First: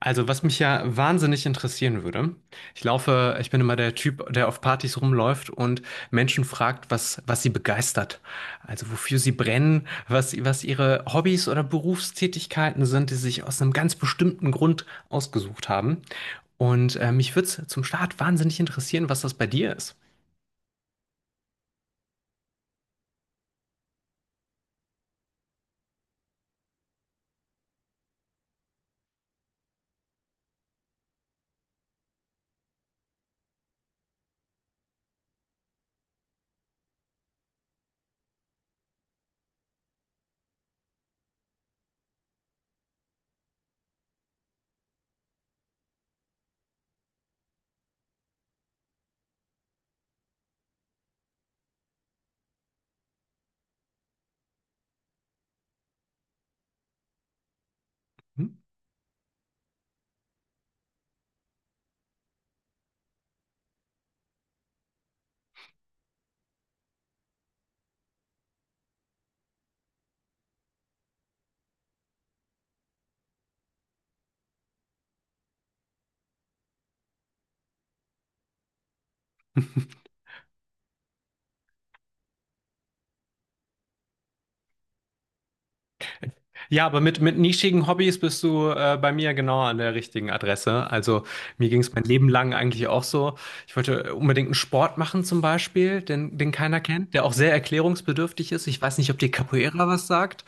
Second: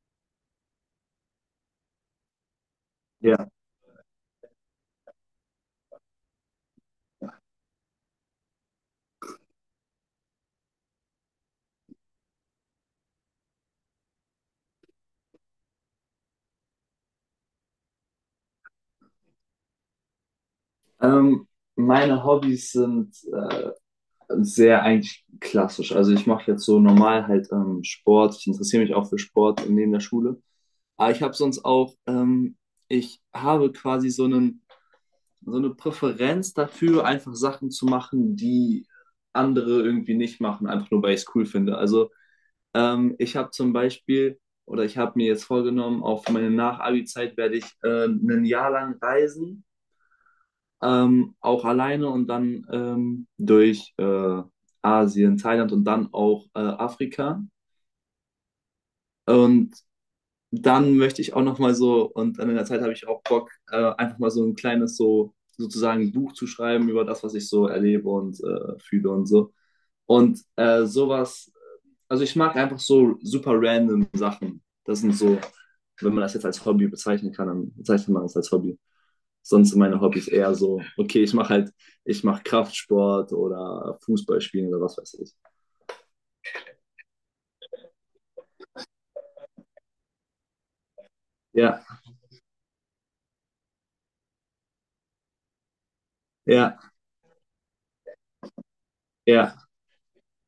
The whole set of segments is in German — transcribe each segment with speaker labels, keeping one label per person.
Speaker 1: Also, was mich ja wahnsinnig interessieren würde, ich laufe, ich
Speaker 2: Ja,
Speaker 1: bin immer der Typ, der auf Partys rumläuft und Menschen fragt, was sie begeistert. Also, wofür sie brennen, was ihre Hobbys oder Berufstätigkeiten sind, die sie sich aus einem ganz bestimmten Grund ausgesucht haben. Und mich würde es zum Start wahnsinnig interessieren, was das bei dir ist.
Speaker 2: ähm, meine Hobbys sind sehr eigentlich klassisch. Also ich mache jetzt so normal halt Sport. Ich interessiere mich auch für Sport neben der Schule. Aber ich habe sonst auch, ich habe quasi so eine Präferenz dafür, einfach Sachen zu machen, die andere irgendwie nicht machen, einfach nur weil ich es cool finde. Also ich habe zum Beispiel, oder ich habe mir jetzt vorgenommen, auf meine Nach-Abi-Zeit werde ich ein Jahr lang reisen, auch alleine und dann durch Asien, Thailand und dann auch Afrika.
Speaker 1: Hm?
Speaker 2: Und dann möchte ich auch noch mal so, und in der Zeit habe ich auch Bock, einfach mal so ein kleines so sozusagen Buch zu schreiben über das, was ich so erlebe und fühle und so. Und sowas, also ich mag einfach so super random Sachen. Das sind so, wenn man das jetzt als Hobby bezeichnen kann, dann bezeichnet man das als Hobby. Sonst sind meine Hobbys eher so, okay, ich mache halt, ich mache Kraftsport oder Fußball spielen oder was weiß ich.
Speaker 1: Ja, aber mit nischigen Hobbys bist du bei mir genau an der richtigen Adresse. Also mir ging
Speaker 2: Ja,
Speaker 1: es mein Leben lang eigentlich auch so. Ich wollte unbedingt einen Sport machen zum Beispiel, den, den keiner
Speaker 2: ja,
Speaker 1: kennt, der auch sehr erklärungsbedürftig ist. Ich weiß nicht, ob dir
Speaker 2: ja,
Speaker 1: Capoeira was sagt.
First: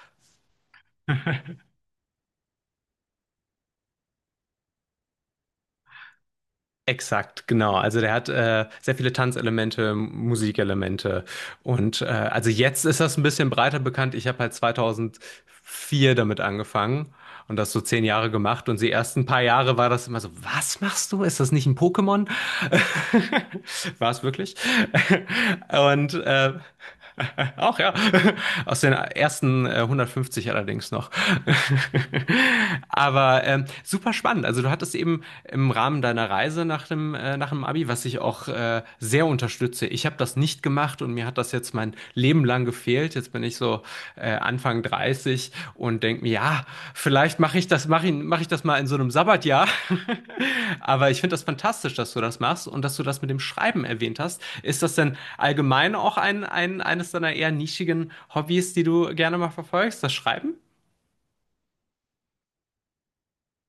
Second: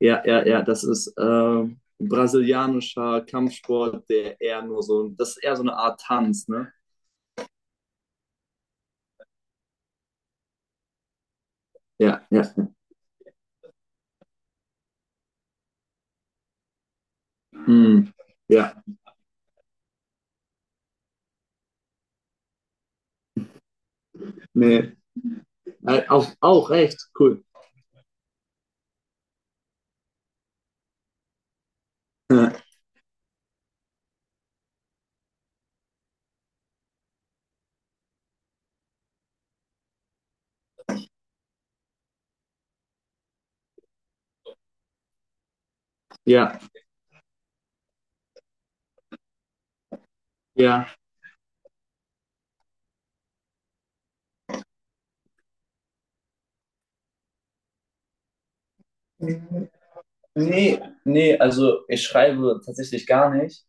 Speaker 2: ja, ja, ja, das ist brasilianischer Kampfsport, der eher nur so, das ist eher so eine Art Tanz, ne?
Speaker 1: Exakt, genau. Also der hat sehr viele Tanzelemente, Musikelemente. Und
Speaker 2: Ja, ja,
Speaker 1: also jetzt ist das ein bisschen breiter bekannt. Ich habe halt 2004 damit angefangen und das so zehn
Speaker 2: hm,
Speaker 1: Jahre gemacht. Und
Speaker 2: ja,
Speaker 1: die ersten paar Jahre war das immer so, was machst du? Ist das nicht ein Pokémon? War es wirklich?
Speaker 2: nee,
Speaker 1: Und
Speaker 2: auch,
Speaker 1: äh,
Speaker 2: auch recht, cool.
Speaker 1: Auch ja. Aus den ersten 150 allerdings noch.
Speaker 2: Ja,
Speaker 1: Aber super spannend. Also du hattest eben im Rahmen deiner Reise nach dem Abi, was ich auch sehr unterstütze. Ich habe das nicht gemacht und mir hat das jetzt mein Leben lang gefehlt. Jetzt bin ich so Anfang 30 und denke mir,
Speaker 2: ja,
Speaker 1: ja, vielleicht mach ich das mal in so einem Sabbatjahr.
Speaker 2: ja.
Speaker 1: Aber ich finde das fantastisch, dass du das machst und dass du das mit dem Schreiben erwähnt hast. Ist das denn allgemein auch eines deiner eher nischigen Hobbys, die du gerne mal verfolgst, das Schreiben?
Speaker 2: Nee, nee, also ich schreibe tatsächlich gar nicht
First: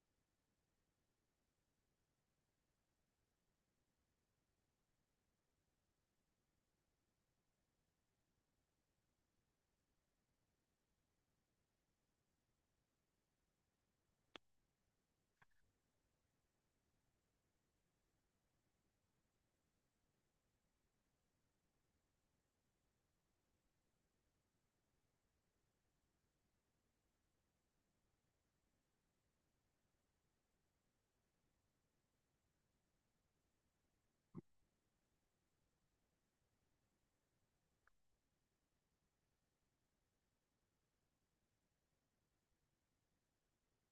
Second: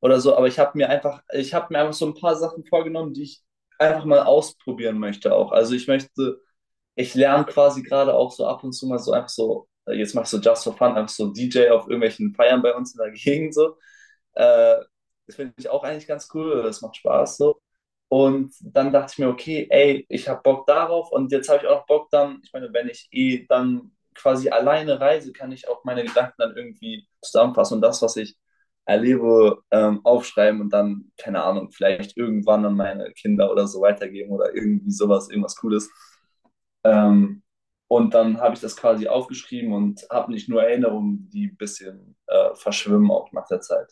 Speaker 2: oder so, aber ich habe mir einfach so ein paar Sachen vorgenommen, die ich einfach mal ausprobieren möchte auch. Ich lerne quasi gerade auch so ab und zu mal so einfach so, jetzt mach ich so just for fun, einfach so DJ auf irgendwelchen Feiern bei uns in der Gegend so. Äh, Das finde ich auch eigentlich ganz cool, das macht Spaß so. Und dann dachte ich mir, okay, ey, ich habe Bock darauf und jetzt habe ich auch noch Bock dann, ich meine, wenn ich eh dann quasi alleine reise, kann ich auch meine Gedanken dann irgendwie zusammenfassen und das, was ich erlebe, aufschreiben und dann, keine Ahnung, vielleicht irgendwann an meine Kinder oder so weitergeben oder irgendwie sowas, irgendwas Cooles. Ähm, und dann habe ich das quasi aufgeschrieben und habe nicht nur Erinnerungen, die ein bisschen verschwimmen auch nach der Zeit.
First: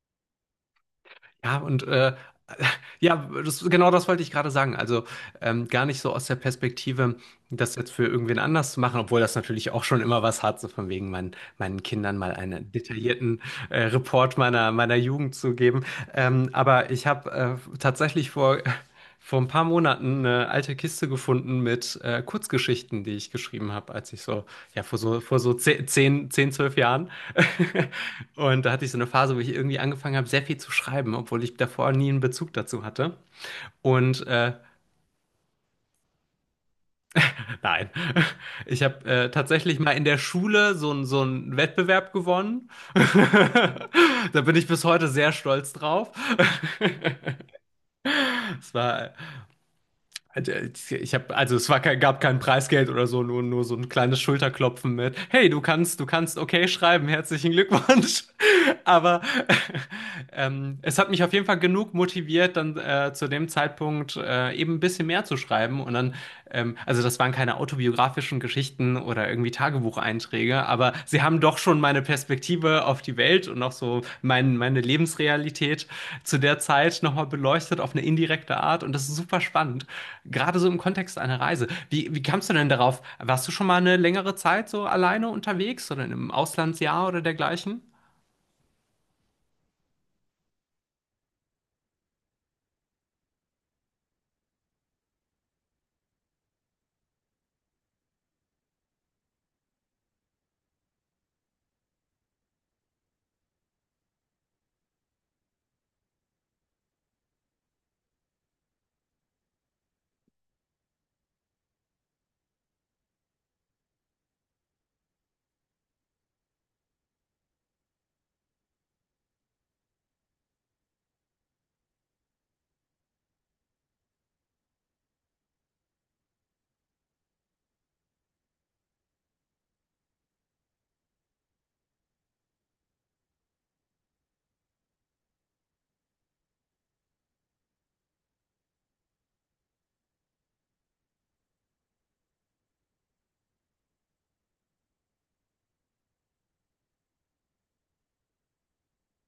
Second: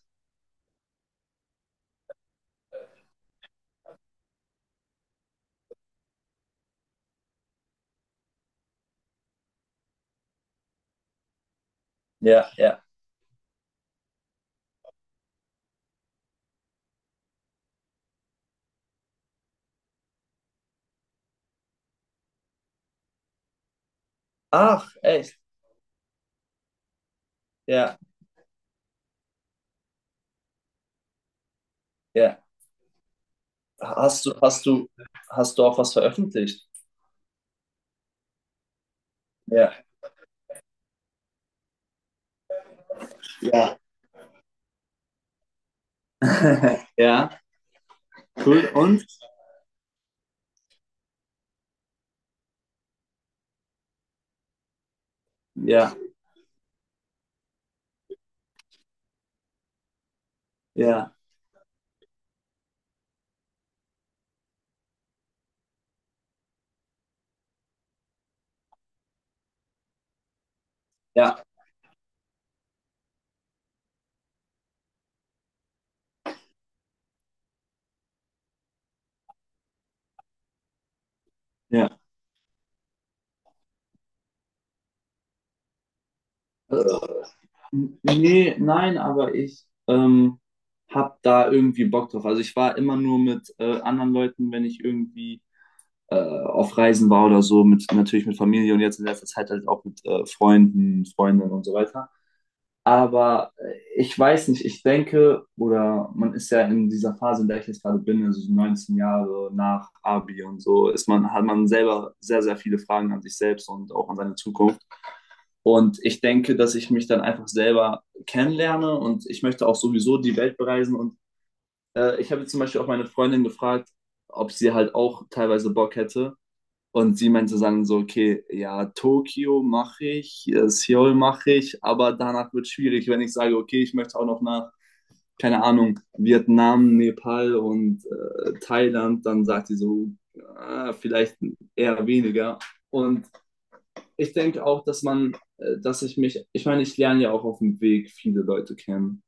Speaker 1: Ja, und ja, das, genau das wollte ich gerade sagen. Also gar nicht so aus der Perspektive, das jetzt für irgendwen anders zu machen, obwohl das natürlich auch schon immer was hat, so von wegen meinen Kindern mal
Speaker 2: Ja,
Speaker 1: einen
Speaker 2: ja.
Speaker 1: detaillierten Report meiner Jugend zu geben. Aber ich habe tatsächlich vor ein paar Monaten eine alte Kiste gefunden mit Kurzgeschichten, die ich geschrieben habe, als ich so, ja,
Speaker 2: Ach,
Speaker 1: vor so,
Speaker 2: echt?
Speaker 1: vor so 10 10 10, 12 Jahren.
Speaker 2: Ja,
Speaker 1: Und da hatte ich so eine Phase, wo ich irgendwie angefangen habe, sehr viel zu schreiben, obwohl ich davor nie einen
Speaker 2: ja.
Speaker 1: Bezug dazu hatte.
Speaker 2: Hast
Speaker 1: Und
Speaker 2: du, hast du, hast du auch was veröffentlicht?
Speaker 1: nein, ich habe
Speaker 2: Ja.
Speaker 1: tatsächlich mal in der Schule so, so einen Wettbewerb gewonnen.
Speaker 2: Ja,
Speaker 1: Da bin ich bis heute sehr stolz drauf.
Speaker 2: Ja, cool.
Speaker 1: Es
Speaker 2: Und?
Speaker 1: war halt, ich habe, also es war kein, gab kein Preisgeld oder so, nur so ein kleines Schulterklopfen mit. Hey, du
Speaker 2: Ja,
Speaker 1: kannst, du kannst okay schreiben, herzlichen Glückwunsch. Aber es hat
Speaker 2: ja,
Speaker 1: mich auf jeden Fall genug motiviert, dann zu dem Zeitpunkt eben ein bisschen mehr zu schreiben. Und dann, also das waren keine autobiografischen Geschichten oder irgendwie Tagebucheinträge, aber sie haben
Speaker 2: ja,
Speaker 1: doch schon meine Perspektive auf die Welt und auch so meine Lebensrealität zu der Zeit nochmal beleuchtet auf eine indirekte Art. Und das ist super spannend. Gerade so im Kontext einer Reise.
Speaker 2: ja.
Speaker 1: Wie kamst du denn darauf? Warst du schon mal eine längere Zeit so alleine unterwegs oder in einem Auslandsjahr
Speaker 2: Äh,
Speaker 1: oder dergleichen?
Speaker 2: Nee, nein, aber ich hab da irgendwie Bock drauf. Also ich war immer nur mit anderen Leuten, wenn ich irgendwie auf Reisen war oder so, mit, natürlich mit Familie und jetzt in letzter Zeit halt auch mit Freunden, Freundinnen und so weiter. Aber ich weiß nicht, ich denke, oder man ist ja in dieser Phase, in der ich jetzt gerade bin, also so 19 Jahre nach Abi und so, ist man, hat man selber sehr, sehr viele Fragen an sich selbst und auch an seine Zukunft. Und ich denke, dass ich mich dann einfach selber kennenlerne und ich möchte auch sowieso die Welt bereisen. Und ich habe jetzt zum Beispiel auch meine Freundin gefragt, ob sie halt auch teilweise Bock hätte. Und sie meinte dann so, okay, ja, Tokio mache ich, Seoul mache ich, aber danach wird es schwierig, wenn ich sage, okay, ich möchte auch noch nach, keine Ahnung, Vietnam, Nepal und Thailand, dann sagt sie so, ah, vielleicht eher weniger. Und ich denke auch, ich meine, ich lerne ja auch auf dem Weg viele Leute kennen.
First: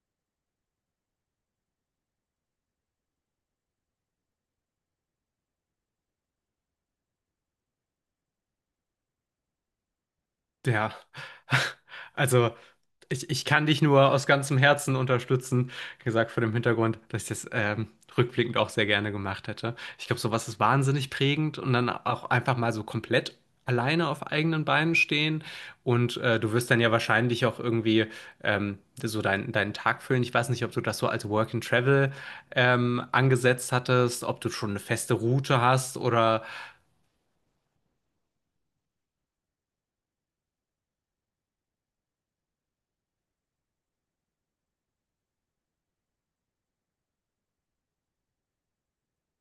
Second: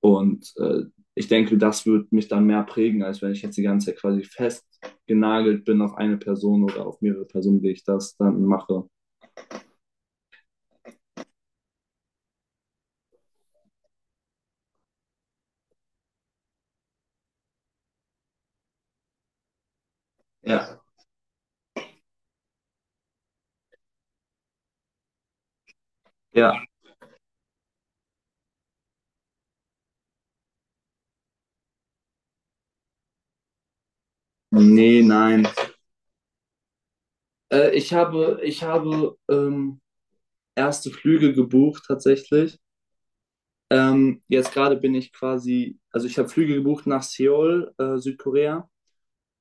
Speaker 2: Und ich denke, das wird mich dann mehr prägen, als wenn ich jetzt die ganze Zeit quasi festgenagelt bin auf eine Person oder auf mehrere Personen, die ich das dann mache.
Speaker 1: Ja, also ich kann dich nur aus ganzem Herzen unterstützen, gesagt vor dem Hintergrund, dass ich das rückblickend auch sehr gerne gemacht hätte. Ich glaube, sowas ist
Speaker 2: Ja.
Speaker 1: wahnsinnig prägend und dann auch einfach mal so komplett alleine auf eigenen Beinen stehen und du
Speaker 2: Ja,
Speaker 1: wirst dann ja wahrscheinlich auch irgendwie so deinen Tag füllen. Ich weiß nicht, ob du das so als Work and Travel angesetzt hattest, ob du schon eine
Speaker 2: nee,
Speaker 1: feste
Speaker 2: nein.
Speaker 1: Route hast oder...
Speaker 2: Ich habe erste Flüge gebucht tatsächlich. Jetzt gerade bin ich quasi, also ich habe Flüge gebucht nach Seoul, Südkorea.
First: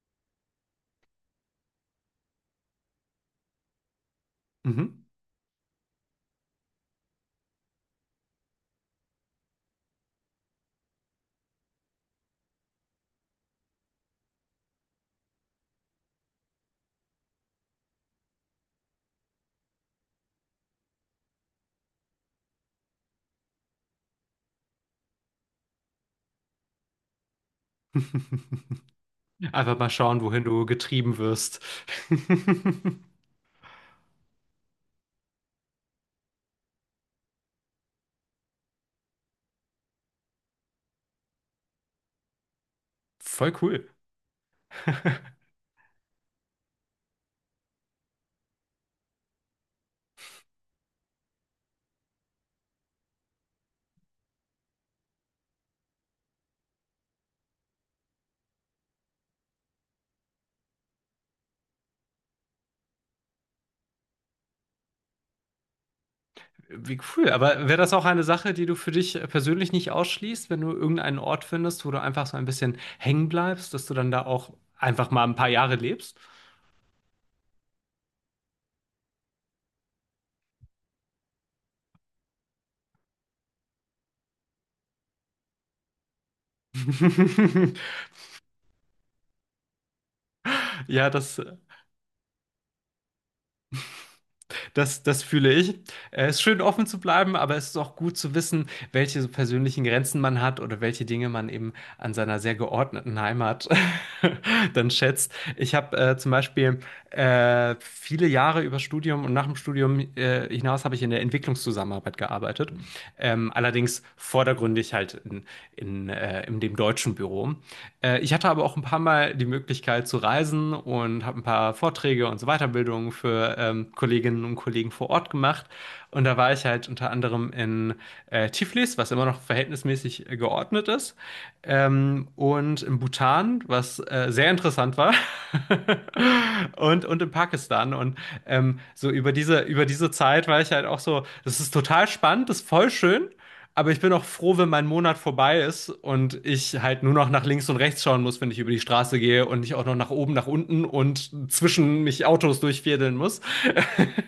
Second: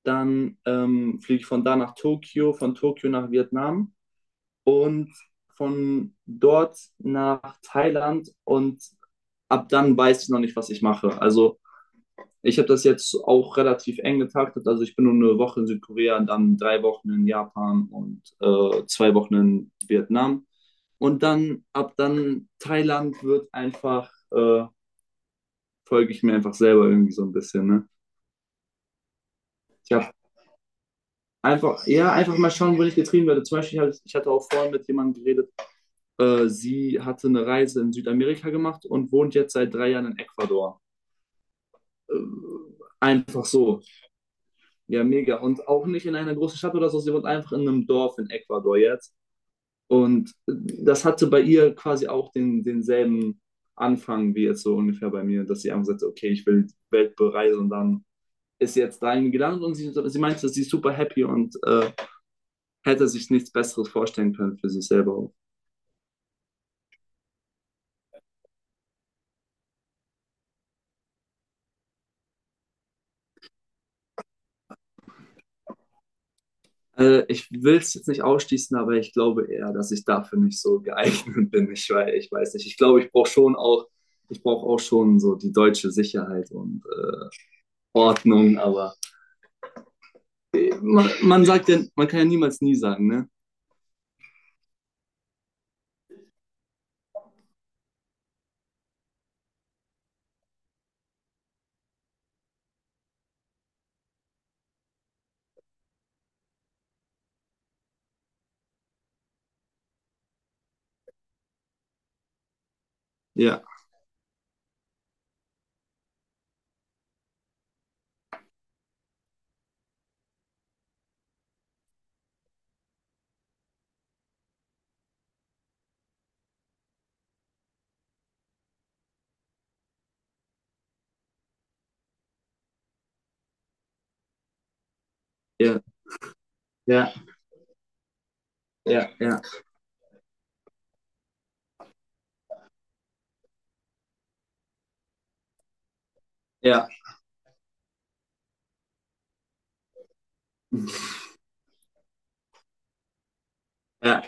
Speaker 2: Dann fliege ich von da nach Tokio, von Tokio nach Vietnam
Speaker 1: Mhm.
Speaker 2: und von dort nach Thailand und ab dann weiß ich noch nicht, was ich mache. Also ich habe das jetzt auch relativ eng getaktet. Also ich bin nur 1 Woche in Südkorea, dann 3 Wochen in Japan und 2 Wochen in Vietnam. Und dann ab dann Thailand wird einfach, folge ich mir einfach selber irgendwie so ein bisschen. Ne?
Speaker 1: Einfach mal
Speaker 2: Ich habe
Speaker 1: schauen, wohin du getrieben wirst.
Speaker 2: einfach, ja, einfach mal schauen, wo ich getrieben werde. Zum Beispiel, ich hatte auch vorhin mit jemandem geredet, sie hatte eine Reise in Südamerika gemacht und wohnt jetzt seit 3 Jahren in Ecuador. Äh, Einfach
Speaker 1: Voll cool.
Speaker 2: so. Ja, mega. Und auch nicht in einer großen Stadt oder so, sie wohnt einfach in einem Dorf in Ecuador jetzt. Und das hatte bei ihr quasi auch denselben Anfang wie jetzt so ungefähr bei mir, dass sie einfach sagte, okay, ich will die Welt bereisen und dann ist sie jetzt dahin gelandet und sie meinte, sie ist super happy und hätte sich nichts Besseres vorstellen können für sich selber auch.
Speaker 1: Wie cool. Aber wäre das auch eine Sache, die du für dich persönlich nicht ausschließt, wenn du irgendeinen Ort findest, wo du einfach so ein bisschen hängen bleibst, dass du dann da auch einfach mal ein paar Jahre lebst?
Speaker 2: Ich will es jetzt nicht ausschließen, aber ich glaube eher, dass ich dafür nicht so geeignet bin. Ich weiß nicht. Ich glaube, ich brauche auch schon so die deutsche Sicherheit und Ordnung, aber
Speaker 1: Ja,
Speaker 2: man,
Speaker 1: das,
Speaker 2: man sagt ja, man kann ja niemals nie sagen, ne?
Speaker 1: das, das fühle ich. Es ist schön, offen zu bleiben, aber es ist auch gut zu wissen, welche persönlichen Grenzen man hat oder welche Dinge man eben an seiner sehr geordneten Heimat dann schätzt. Ich habe zum Beispiel viele Jahre über Studium und nach dem Studium hinaus habe ich in der Entwicklungszusammenarbeit gearbeitet. Ähm,
Speaker 2: Ja,
Speaker 1: allerdings vordergründig halt in, in dem deutschen Büro. Ich hatte aber auch ein paar Mal die Möglichkeit zu reisen und habe ein paar Vorträge und so Weiterbildungen für Kolleginnen und Kollegen vor Ort gemacht. Und da war ich halt unter anderem in Tiflis, was immer noch verhältnismäßig geordnet ist. Und in Bhutan, was sehr interessant war,
Speaker 2: ja,
Speaker 1: und,
Speaker 2: ja,
Speaker 1: und in Pakistan. Und so
Speaker 2: ja,
Speaker 1: über
Speaker 2: ja,
Speaker 1: diese, über diese Zeit war ich halt auch so, das ist total spannend, das ist voll schön, aber ich bin auch froh, wenn mein Monat vorbei ist und ich
Speaker 2: ja,
Speaker 1: halt nur noch nach links und rechts schauen muss, wenn ich über die Straße gehe und nicht auch noch nach oben, nach unten und zwischen mich Autos durchfädeln muss.
Speaker 2: ja.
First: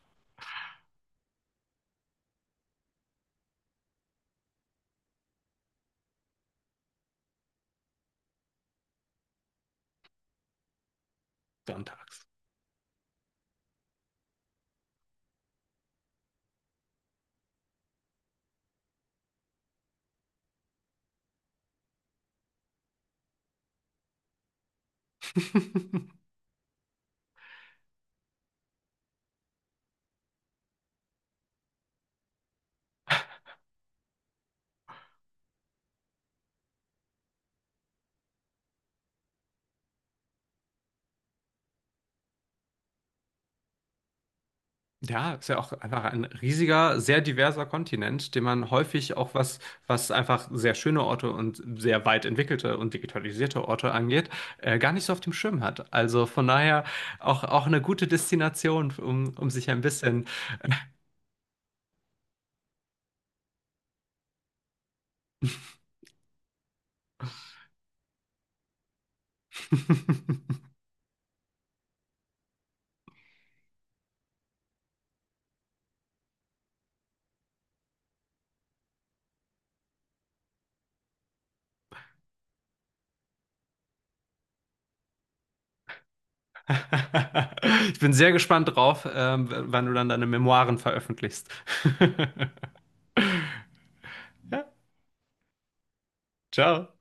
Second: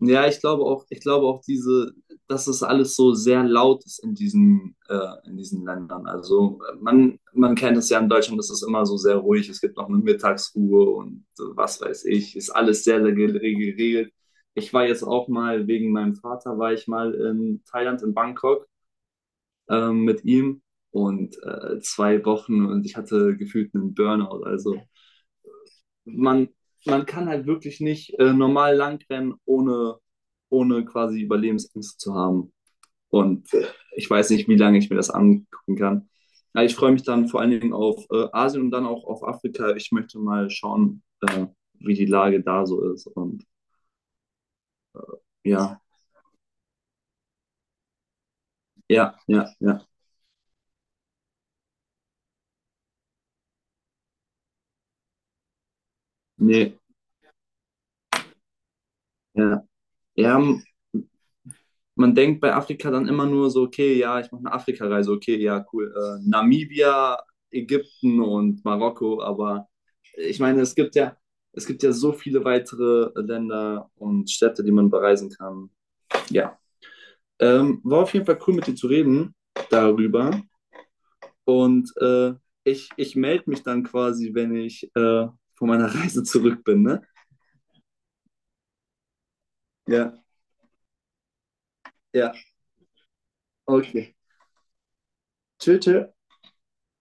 Speaker 2: Ja, ich glaube auch diese, dass es alles so sehr laut ist in diesen Ländern. Also man kennt es ja in Deutschland, es ist immer so sehr ruhig, es gibt noch eine Mittagsruhe und was weiß
Speaker 1: Sonntags.
Speaker 2: ich, ist alles sehr, sehr geregelt. Ich war jetzt auch mal, wegen meinem Vater war ich mal in Thailand, in Bangkok mit ihm und 2 Wochen und ich hatte gefühlt einen Burnout. Also man, man kann halt wirklich nicht normal langrennen, ohne quasi Überlebensängste zu haben. Und ich weiß nicht, wie lange ich mir das angucken kann. Ja, ich freue mich dann vor allen Dingen auf Asien und dann auch auf Afrika. Ich möchte mal schauen, wie die Lage da so ist. Und
Speaker 1: Ja, ist ja auch
Speaker 2: ja,
Speaker 1: einfach ein riesiger, sehr diverser Kontinent, den man
Speaker 2: ja,
Speaker 1: häufig auch
Speaker 2: ja,
Speaker 1: was,
Speaker 2: ja.
Speaker 1: was einfach sehr schöne Orte und sehr weit entwickelte und digitalisierte Orte angeht, gar nicht so auf dem Schirm hat. Also von
Speaker 2: Nee,
Speaker 1: daher auch eine gute Destination, um
Speaker 2: ja.
Speaker 1: sich ein bisschen.
Speaker 2: Ja, man denkt bei Afrika dann immer nur so, okay, ja, ich mache eine Afrika-Reise, okay, ja, cool. Namibia, Ägypten und Marokko, aber ich meine, es gibt ja so viele weitere Länder und Städte, die man bereisen kann. Ja. War auf jeden Fall cool, mit dir zu reden darüber. Und ich melde mich dann quasi, wenn ich von meiner Reise zurück bin, ne?
Speaker 1: Ich bin sehr gespannt drauf, wann du dann
Speaker 2: Ja,
Speaker 1: deine Memoiren veröffentlichst.
Speaker 2: ja, okay.
Speaker 1: Ja,
Speaker 2: Tschüss, tschüss.
Speaker 1: ciao.